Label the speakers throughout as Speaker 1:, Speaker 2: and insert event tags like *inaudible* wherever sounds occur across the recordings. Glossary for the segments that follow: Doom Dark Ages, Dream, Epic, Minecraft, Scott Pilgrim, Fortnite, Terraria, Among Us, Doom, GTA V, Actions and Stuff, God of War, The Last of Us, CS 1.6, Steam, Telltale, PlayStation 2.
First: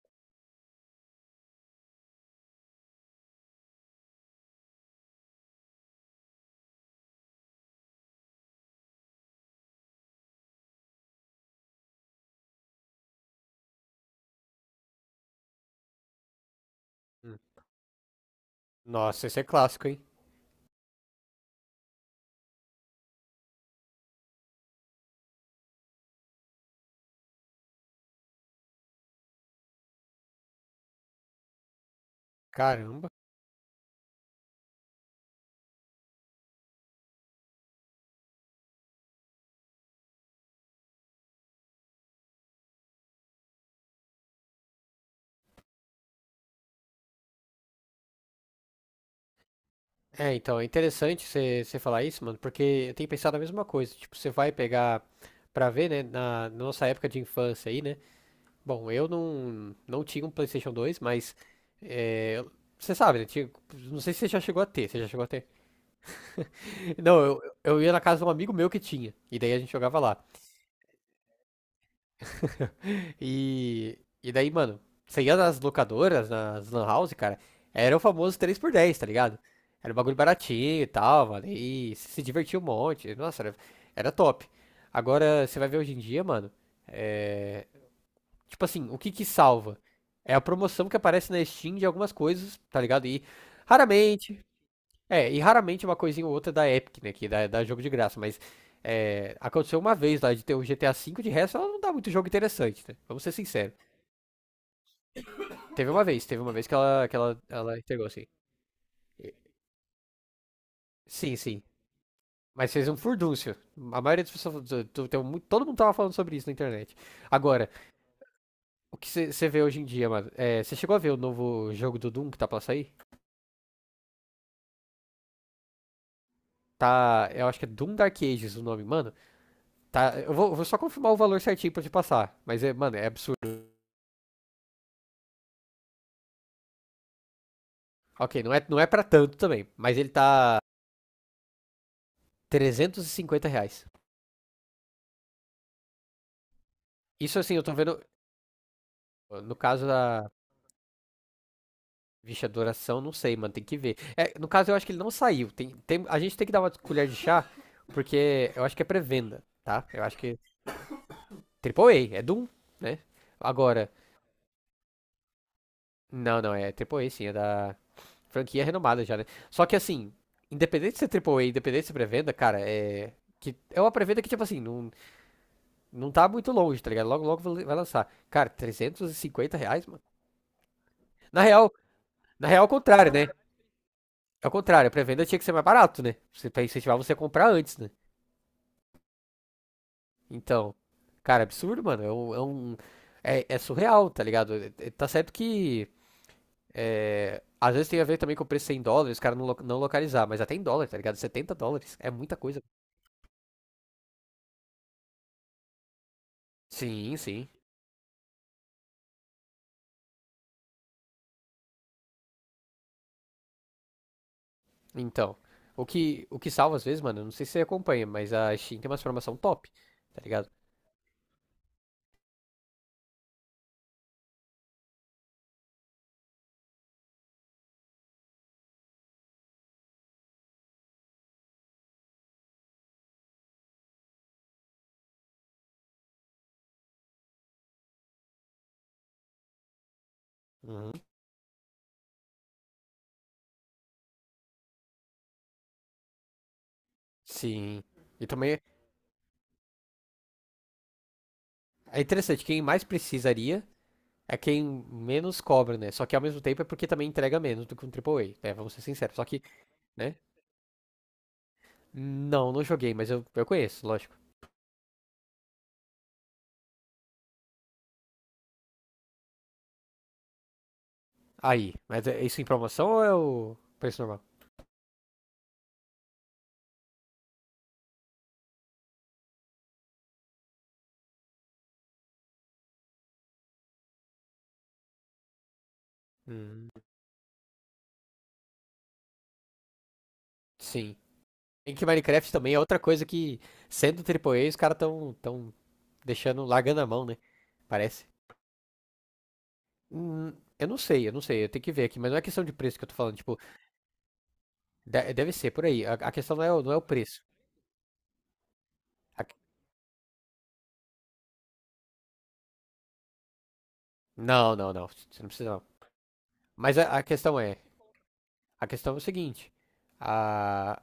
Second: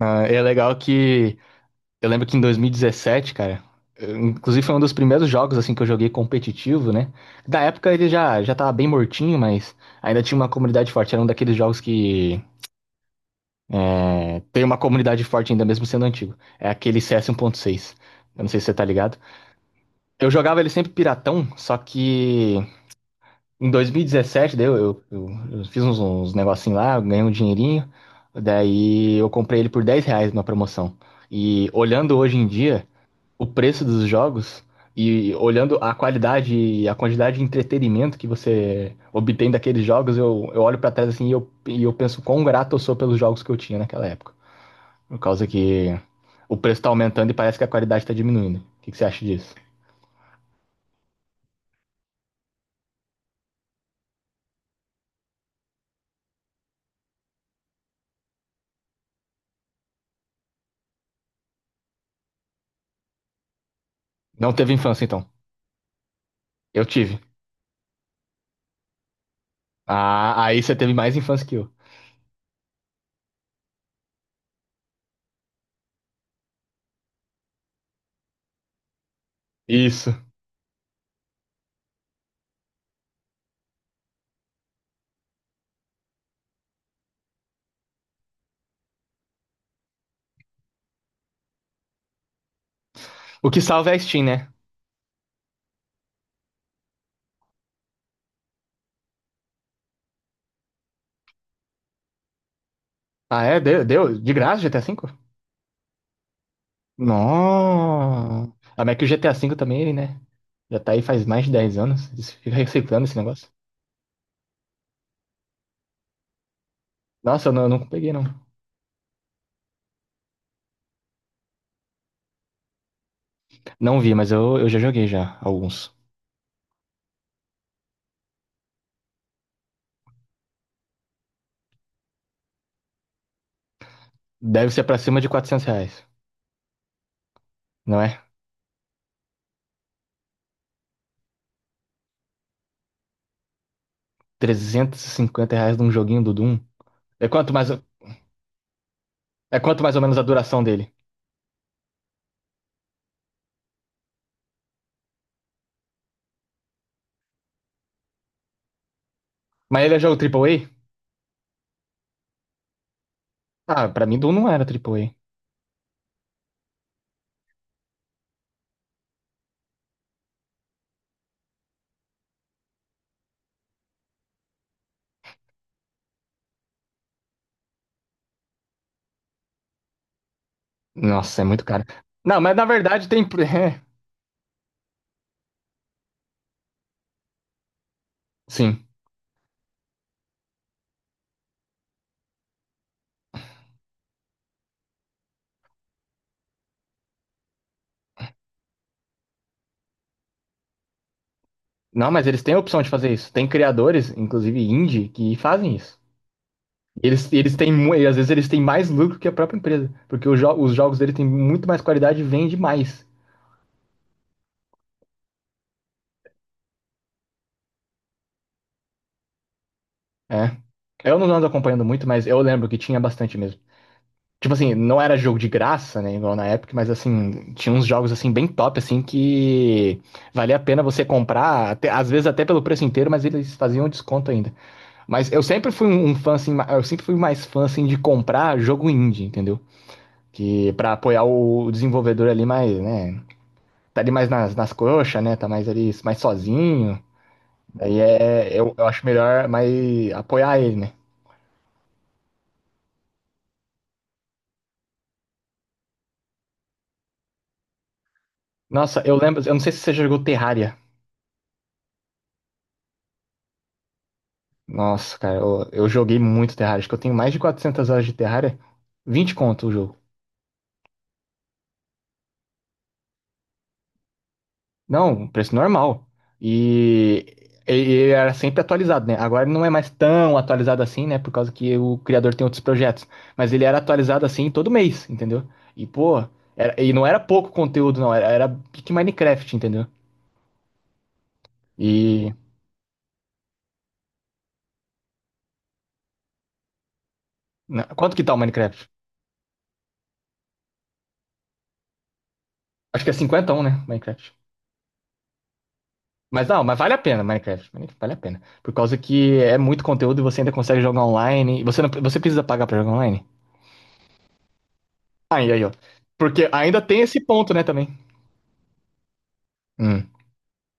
Speaker 1: Ah, e é legal que eu lembro que em 2017, cara, inclusive foi um dos primeiros jogos assim que eu joguei competitivo, né? Da época ele já já tava bem mortinho, mas ainda tinha uma comunidade forte. Era um daqueles jogos que tem uma comunidade forte ainda mesmo sendo antigo. É aquele CS
Speaker 2: Hum.
Speaker 1: 1.6. Eu não sei se você tá ligado.
Speaker 2: Nossa, esse é clássico, hein?
Speaker 1: Eu jogava ele sempre piratão, só que em 2017, daí eu fiz uns negocinhos lá, eu ganhei um dinheirinho. Daí eu comprei ele por 10 reais na promoção. E olhando hoje em dia
Speaker 2: Caramba.
Speaker 1: o preço dos jogos e olhando a qualidade e a quantidade de entretenimento que você obtém daqueles jogos, eu olho pra trás assim e eu penso quão grato eu sou pelos jogos que eu tinha naquela época. Por causa que o preço tá aumentando e parece que a qualidade tá diminuindo. O que, que você acha disso?
Speaker 2: É, então, é interessante você falar isso, mano, porque eu tenho pensado a mesma coisa. Tipo, você vai pegar pra ver, né, na nossa época de infância aí, né? Bom, eu não tinha um PlayStation 2, mas é, você sabe, né? Não sei se você já
Speaker 1: Não
Speaker 2: chegou a
Speaker 1: teve
Speaker 2: ter, você
Speaker 1: infância,
Speaker 2: já chegou a
Speaker 1: então.
Speaker 2: ter.
Speaker 1: Eu
Speaker 2: *laughs*
Speaker 1: tive.
Speaker 2: Não, eu ia na casa de um amigo meu que tinha, e daí a gente jogava lá.
Speaker 1: Ah, aí você teve mais infância que eu.
Speaker 2: E, e daí, mano, você ia nas locadoras, nas lan house, cara, era o famoso 3x10, tá ligado? Era um bagulho
Speaker 1: Isso.
Speaker 2: baratinho e tal, mano, e se divertia um monte, nossa, era top. Agora, você vai ver hoje em dia, mano, é, tipo assim, o que que salva? É a promoção que aparece na Steam de algumas coisas, tá ligado? E
Speaker 1: O que salva é a Steam,
Speaker 2: raramente,
Speaker 1: né?
Speaker 2: e raramente uma coisinha ou outra da Epic, né, que dá jogo de graça, mas aconteceu uma vez lá de ter o GTA V. De resto, ela não dá muito jogo interessante, né? Vamos ser
Speaker 1: Ah, é?
Speaker 2: sinceros.
Speaker 1: Deu de graça GTA V?
Speaker 2: Teve uma vez que ela entregou, assim.
Speaker 1: Nossa. Ah, mas que o GTA V também, né? Já tá aí faz
Speaker 2: Sim,
Speaker 1: mais de
Speaker 2: sim.
Speaker 1: 10 anos. Isso fica
Speaker 2: Mas fez um
Speaker 1: reciclando esse negócio.
Speaker 2: furdúncio. A maioria das pessoas. Do- tem mu- Todo mundo tava falando sobre isso na internet.
Speaker 1: Nossa, eu não, eu
Speaker 2: Agora,
Speaker 1: não peguei, não.
Speaker 2: o que você vê hoje em dia, mano? Você chegou a ver o novo jogo do Doom que tá pra sair?
Speaker 1: Não vi, mas eu já joguei já, alguns.
Speaker 2: Tá. Eu acho que é Doom Dark Ages o nome, mano. Tá. Eu vou só confirmar o valor certinho pra te passar. Mas, é, mano, é absurdo.
Speaker 1: Deve ser pra cima de 400 reais, não é?
Speaker 2: Ok, não é pra tanto também. Mas ele tá. R$ 350.
Speaker 1: 350 reais num joguinho do Doom. É
Speaker 2: Isso
Speaker 1: quanto
Speaker 2: assim, eu
Speaker 1: mais,
Speaker 2: tô vendo. No
Speaker 1: é quanto
Speaker 2: caso
Speaker 1: mais ou menos a
Speaker 2: da,
Speaker 1: duração dele?
Speaker 2: Vixe, adoração, não sei, mano, tem que ver. É, no caso, eu acho que ele não saiu. Tem, a gente tem que dar uma colher de chá, porque eu acho que é pré-venda,
Speaker 1: Mas
Speaker 2: tá?
Speaker 1: ele é
Speaker 2: Eu
Speaker 1: jogo
Speaker 2: acho que.
Speaker 1: triplo A.
Speaker 2: Triple A, é Doom, né?
Speaker 1: Ah,
Speaker 2: Agora.
Speaker 1: pra mim Doom não era triplo A.
Speaker 2: Não, não, é Triple A sim, é da franquia renomada já, né? Só que assim, independente de ser AAA, independente de ser pré-venda, cara, é. Que é uma pré-venda que, tipo assim, não tá muito longe, tá ligado? Logo, logo vai lançar. Cara, R$ 350, mano.
Speaker 1: Nossa,
Speaker 2: Na
Speaker 1: é muito
Speaker 2: real,
Speaker 1: caro. Não,
Speaker 2: na
Speaker 1: mas
Speaker 2: real,
Speaker 1: na
Speaker 2: é o
Speaker 1: verdade
Speaker 2: contrário,
Speaker 1: tem
Speaker 2: né?
Speaker 1: *laughs*
Speaker 2: É o contrário, a pré-venda tinha que ser mais barato, né? Você, pra incentivar você a comprar antes, né?
Speaker 1: sim.
Speaker 2: Então, cara, absurdo, mano. É surreal, tá ligado? Tá certo que às vezes tem a ver também com o preço em dólares, os caras não, lo- não localizar, mas até em dólar, tá ligado? US$ 70 é
Speaker 1: Não, mas
Speaker 2: muita
Speaker 1: eles têm a
Speaker 2: coisa.
Speaker 1: opção de fazer isso. Tem criadores, inclusive indie, que fazem isso.
Speaker 2: Sim,
Speaker 1: Eles,
Speaker 2: sim.
Speaker 1: eles têm, e às vezes eles têm mais lucro que a própria empresa, porque os jogos dele têm muito mais qualidade e vende mais.
Speaker 2: Então, o que salva às vezes, mano, eu não sei se você acompanha, mas a Steam tem uma formação top, tá ligado?
Speaker 1: É. Eu não ando acompanhando muito, mas eu lembro que tinha bastante mesmo. Tipo assim, não era jogo de graça, né, igual na época, mas assim, tinha uns jogos assim bem top, assim, que valia a pena você comprar, às vezes até pelo preço inteiro, mas eles faziam desconto ainda. Mas eu sempre fui um fã, assim, eu sempre fui mais fã, assim, de comprar jogo indie, entendeu? Que
Speaker 2: Uhum.
Speaker 1: pra apoiar o desenvolvedor ali mais, né, tá ali mais nas coxas, né? Tá mais ali, mais sozinho.
Speaker 2: Sim.
Speaker 1: Daí
Speaker 2: E também
Speaker 1: eu acho melhor mais apoiar ele, né?
Speaker 2: é interessante, quem mais precisaria é quem menos cobra, né? Só que ao mesmo tempo é porque também entrega menos do que um AAA, né? Vamos ser
Speaker 1: Nossa,
Speaker 2: sinceros.
Speaker 1: eu
Speaker 2: Só que,
Speaker 1: lembro, eu não sei se você
Speaker 2: né?
Speaker 1: jogou Terraria.
Speaker 2: Não, não joguei, mas eu conheço, lógico.
Speaker 1: Nossa, cara, eu joguei muito Terraria. Acho que eu tenho mais de 400 horas de Terraria. 20 conto o jogo.
Speaker 2: Aí, mas é isso em promoção ou é o preço normal?
Speaker 1: Não, um preço normal. E ele era sempre atualizado, né? Agora ele não é mais tão atualizado assim, né? Por causa que o criador tem outros projetos. Mas ele era atualizado assim todo mês, entendeu? E, pô,
Speaker 2: Hum,
Speaker 1: e não era pouco conteúdo, não. Era pique Minecraft, entendeu?
Speaker 2: sim. Em que Minecraft
Speaker 1: E.
Speaker 2: também é outra coisa que, sendo triplo A, os caras tão deixando, largando a mão, né? Parece.
Speaker 1: Quanto que tá o Minecraft?
Speaker 2: Hum, eu não sei, eu tenho que ver aqui, mas não é questão de preço que eu tô
Speaker 1: Acho que
Speaker 2: falando,
Speaker 1: é
Speaker 2: tipo,
Speaker 1: 51, né? Minecraft.
Speaker 2: deve ser por aí. A questão não
Speaker 1: Mas
Speaker 2: é,
Speaker 1: não,
Speaker 2: não é o
Speaker 1: mas vale a
Speaker 2: preço.
Speaker 1: pena, Minecraft. Minecraft vale a pena. Por causa
Speaker 2: A-
Speaker 1: que é muito conteúdo e você ainda consegue jogar online. E você, não, você precisa pagar pra jogar online?
Speaker 2: não, não, não, você não precisa
Speaker 1: Aí,
Speaker 2: não.
Speaker 1: aí, ó. Porque
Speaker 2: Mas
Speaker 1: ainda tem esse ponto, né, também.
Speaker 2: a questão é o seguinte,
Speaker 1: Hum,
Speaker 2: a-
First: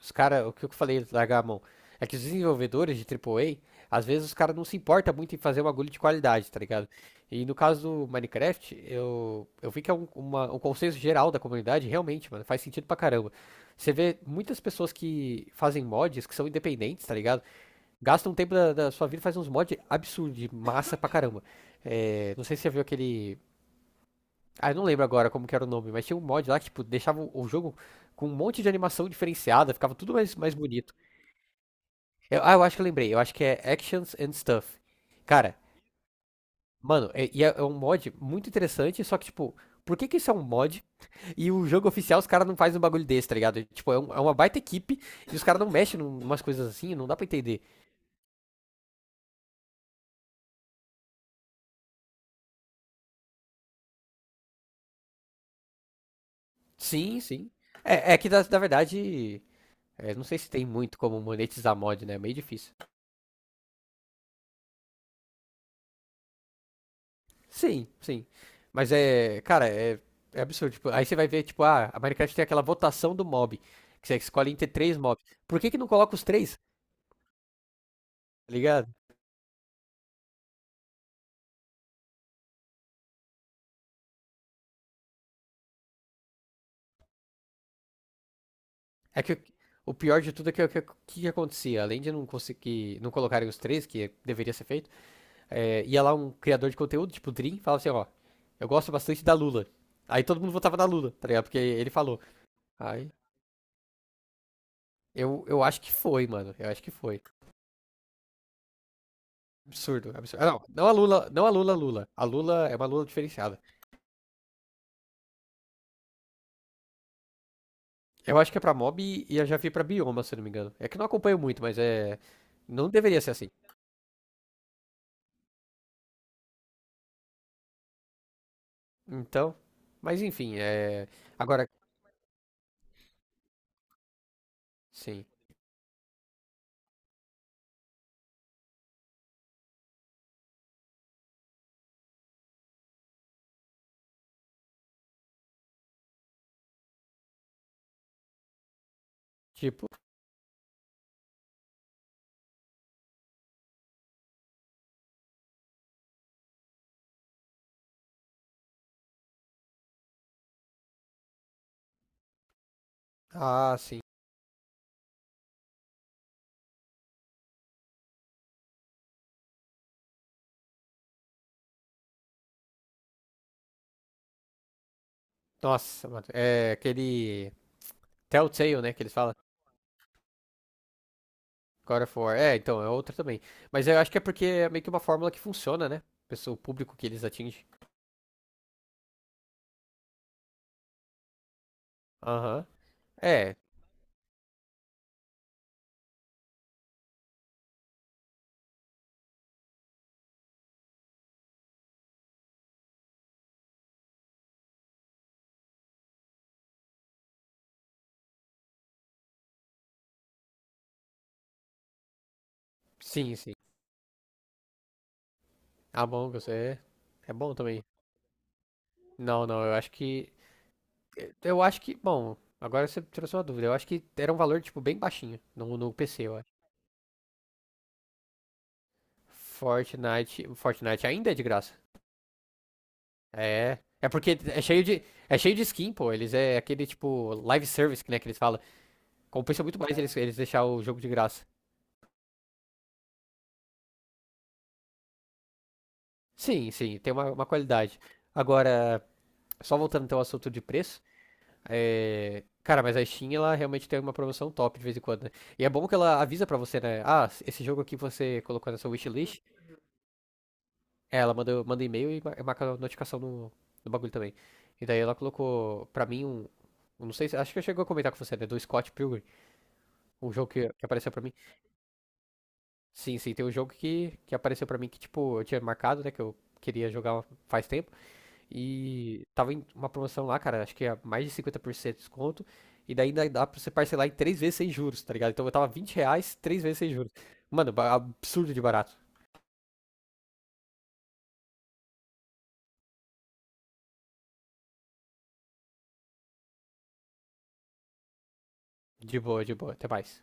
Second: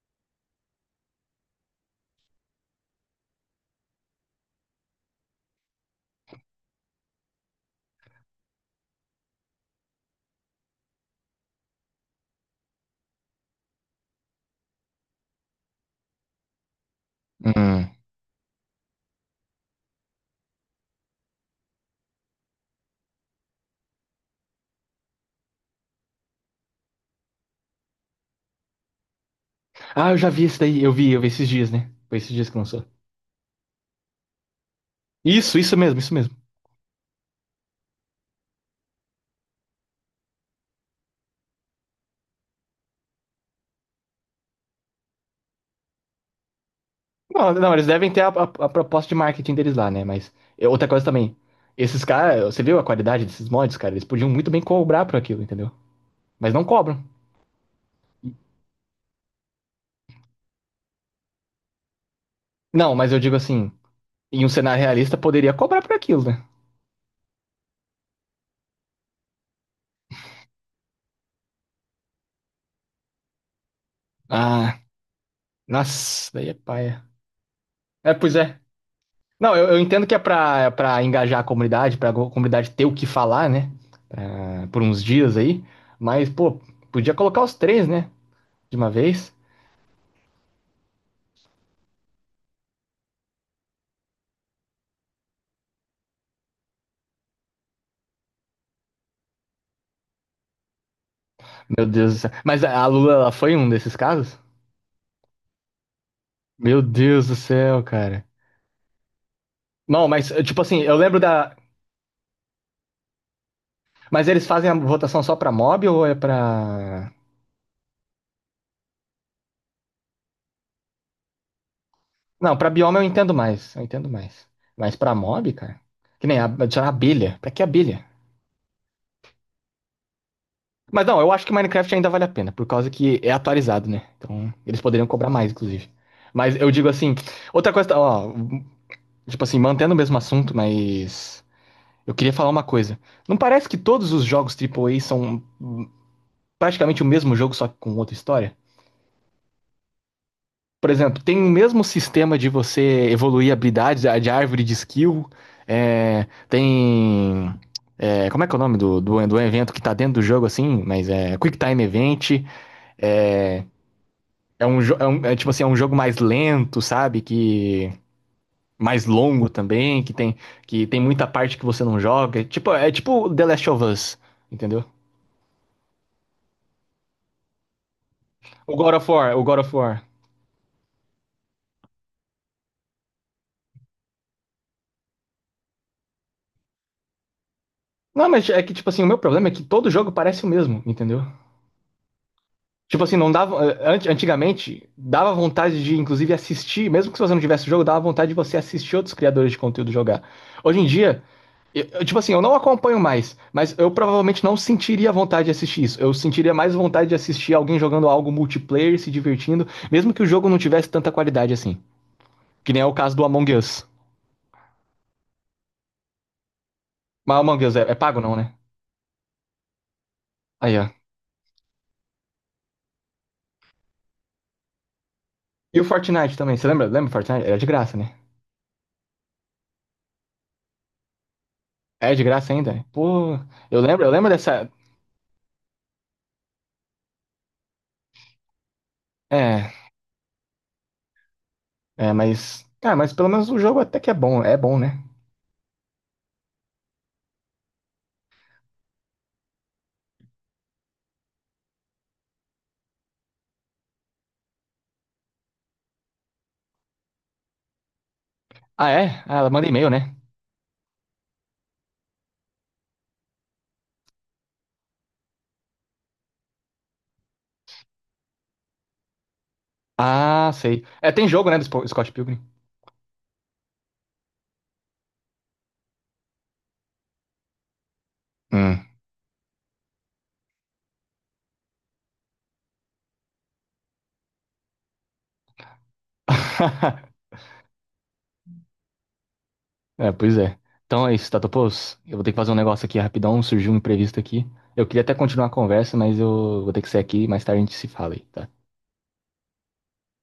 Speaker 2: os cara, o que eu falei, largar a mão, é que os desenvolvedores de AAA, às vezes os caras não se importam muito em fazer uma agulha de qualidade, tá ligado? E no caso do Minecraft, eu vi que é um consenso geral da comunidade, realmente, mano, faz sentido pra caramba. Você vê muitas pessoas que fazem mods, que são independentes, tá ligado?
Speaker 1: hum.
Speaker 2: Gastam um tempo da sua vida e fazem uns mods absurdos, de massa pra caramba. É, não sei se você viu aquele eu não lembro agora como que era o nome, mas tinha um mod lá que, tipo, deixava o jogo com um monte de animação diferenciada, ficava
Speaker 1: Ah,
Speaker 2: tudo
Speaker 1: eu já vi
Speaker 2: mais,
Speaker 1: isso daí.
Speaker 2: bonito.
Speaker 1: Eu vi esses dias, né? Foi esses dias que
Speaker 2: Eu acho que eu
Speaker 1: lançou.
Speaker 2: lembrei, eu acho que é Actions and Stuff. Cara,
Speaker 1: Isso mesmo, isso mesmo.
Speaker 2: mano, é um mod muito interessante, só que, tipo, por que que isso é um mod e o jogo oficial os caras não fazem um bagulho desse, tá ligado? Tipo, é uma baita equipe e os caras não mexem numas coisas assim, não dá pra
Speaker 1: Não,
Speaker 2: entender.
Speaker 1: não, eles devem ter a proposta de marketing deles lá, né? Mas é outra coisa também. Esses caras, você viu a qualidade desses mods, cara? Eles podiam muito bem cobrar por aquilo, entendeu? Mas não cobram.
Speaker 2: Sim, sim. É que, na verdade, não sei se tem muito como monetizar mod, né? É meio difícil.
Speaker 1: Não, mas eu digo assim, em um cenário realista poderia cobrar por aquilo, né?
Speaker 2: Sim, sim. Mas é absurdo. Tipo, aí você vai ver, tipo, ah, a Minecraft tem aquela votação do mob, que você escolhe entre
Speaker 1: Ah,
Speaker 2: três mobs. Por que que não coloca os
Speaker 1: nossa, daí é
Speaker 2: três?
Speaker 1: paia. É, pois
Speaker 2: Tá
Speaker 1: é.
Speaker 2: ligado?
Speaker 1: Não, eu entendo que é pra engajar a comunidade, comunidade ter o que falar, né? Por uns dias aí. Mas, pô, podia colocar os três, né? De uma
Speaker 2: É que
Speaker 1: vez.
Speaker 2: o pior de tudo é que que acontecia, além de não conseguir, não colocarem os três, que deveria ser feito, ia lá um criador de conteúdo, tipo o Dream, e falava assim, ó, eu gosto bastante da Lula. Aí todo mundo votava na Lula, tá ligado? Porque
Speaker 1: Meu
Speaker 2: ele
Speaker 1: Deus
Speaker 2: falou.
Speaker 1: do céu. Mas a
Speaker 2: Aí,
Speaker 1: Lula, ela foi um desses casos?
Speaker 2: eu acho que foi, mano. Eu
Speaker 1: Meu
Speaker 2: acho que foi.
Speaker 1: Deus do céu, cara. Não,
Speaker 2: Absurdo,
Speaker 1: mas,
Speaker 2: absurdo. Ah, não,
Speaker 1: tipo assim,
Speaker 2: não a
Speaker 1: eu lembro
Speaker 2: Lula, não a
Speaker 1: da.
Speaker 2: Lula Lula. A Lula é uma Lula diferenciada.
Speaker 1: Mas eles fazem a votação só pra mob ou é pra.
Speaker 2: Eu acho que é pra mob e eu já vi pra bioma, se eu não me engano. É que eu não acompanho muito, mas é.
Speaker 1: Não, pra
Speaker 2: Não
Speaker 1: bioma eu
Speaker 2: deveria ser
Speaker 1: entendo
Speaker 2: assim.
Speaker 1: mais, eu entendo mais. Mas pra mob, cara, que nem adicionar abelha. Pra que abelha?
Speaker 2: Então. Mas enfim,
Speaker 1: Mas
Speaker 2: é.
Speaker 1: não, eu acho que
Speaker 2: Agora,
Speaker 1: Minecraft ainda vale a pena, por causa que é atualizado, né? Então, eles poderiam
Speaker 2: sim.
Speaker 1: cobrar mais, inclusive. Mas eu digo assim, outra coisa, ó, tipo assim, mantendo o mesmo assunto, mas eu queria falar uma coisa. Não parece que todos os jogos triplo A são praticamente o mesmo jogo, só que com outra história?
Speaker 2: Tipo.
Speaker 1: Por exemplo, tem o mesmo sistema de você evoluir habilidades, a de árvore de skill. É, tem. Como é que é o nome do evento que tá dentro do jogo, assim? Mas é Quick Time Event. É,
Speaker 2: Ah, sim.
Speaker 1: é tipo assim, é um jogo mais lento, sabe? Que. Mais longo também, que tem muita parte que você não joga. Tipo, é tipo The Last of Us, entendeu?
Speaker 2: Nossa, mano. É aquele.
Speaker 1: O
Speaker 2: Telltale, né?
Speaker 1: God
Speaker 2: Que
Speaker 1: of
Speaker 2: eles
Speaker 1: War,
Speaker 2: falam.
Speaker 1: o God of War.
Speaker 2: God of War. É, então, é outra também. Mas eu acho que é porque é meio que uma fórmula que funciona, né? Pessoa, o público que eles atingem.
Speaker 1: Não, mas é que, tipo assim, o meu problema é que todo jogo parece o mesmo, entendeu?
Speaker 2: Aham.
Speaker 1: Tipo assim, não
Speaker 2: É,
Speaker 1: dava. Antigamente, dava vontade de, inclusive, assistir, mesmo que se você não tivesse o jogo, dava vontade de você assistir outros criadores de conteúdo jogar. Hoje em dia, tipo assim, eu não acompanho mais, mas eu provavelmente não sentiria vontade de assistir isso. Eu sentiria mais vontade de assistir alguém jogando algo multiplayer, se divertindo, mesmo que o jogo não tivesse tanta qualidade assim. Que nem é o caso do
Speaker 2: sim, sim.
Speaker 1: Among Us.
Speaker 2: Among Us é. É
Speaker 1: Mas
Speaker 2: bom
Speaker 1: Among Us é,
Speaker 2: também.
Speaker 1: é pago, não, né?
Speaker 2: Não, não, eu acho que.
Speaker 1: Aí, ó.
Speaker 2: É, eu acho que, bom, agora você trouxe uma dúvida. Eu acho que era um valor, tipo, bem baixinho no,
Speaker 1: E o
Speaker 2: no PC,
Speaker 1: Fortnite
Speaker 2: eu acho.
Speaker 1: também, você lembra? Lembra o Fortnite? Era de graça, né?
Speaker 2: Fortnite ainda é de graça.
Speaker 1: É de graça ainda? Pô,
Speaker 2: É.
Speaker 1: eu lembro,
Speaker 2: É
Speaker 1: eu lembro
Speaker 2: porque
Speaker 1: dessa.
Speaker 2: é cheio de skin, pô. Eles é aquele, tipo, live service, né, que eles falam. Compensa
Speaker 1: É.
Speaker 2: muito mais eles, eles deixar o jogo de graça.
Speaker 1: É, mas. Ah, mas pelo menos o jogo até que é bom. É bom, né?
Speaker 2: Sim, sim, tem uma qualidade. Agora, só voltando então ao assunto de preço, cara, mas a Steam, ela realmente tem uma promoção top de vez em quando, né? E é bom que ela avisa pra você, né? Ah, esse jogo aqui você colocou na sua
Speaker 1: Ah, é? Ah,
Speaker 2: wishlist.
Speaker 1: ela manda e-mail, né?
Speaker 2: É, ela manda e-mail e marca notificação no bagulho também. E daí ela colocou pra mim um. Eu Não sei se. Acho que eu chegou a comentar com você, né? Do Scott Pilgrim. O jogo
Speaker 1: Ah,
Speaker 2: que
Speaker 1: sei.
Speaker 2: apareceu
Speaker 1: É,
Speaker 2: pra
Speaker 1: tem
Speaker 2: mim.
Speaker 1: jogo, né, do Scott Pilgrim?
Speaker 2: Sim, sim, tem um jogo que apareceu pra mim que, tipo, eu tinha marcado, né? Que eu queria jogar faz tempo.
Speaker 1: Hum.
Speaker 2: E tava em uma promoção lá, cara. Acho que é mais de 50% de desconto. E daí ainda dá pra você parcelar em três vezes sem juros, tá ligado? Então eu tava R$ 20, três vezes sem juros.
Speaker 1: *laughs*
Speaker 2: Mano, absurdo de barato.
Speaker 1: É, pois é. Então é isso, Tatopos. Eu vou ter que fazer um negócio aqui rapidão, surgiu um imprevisto aqui. Eu queria até continuar a conversa, mas eu vou ter que sair aqui, mais tarde a gente se fala aí, tá?
Speaker 2: De boa, de boa. Até mais.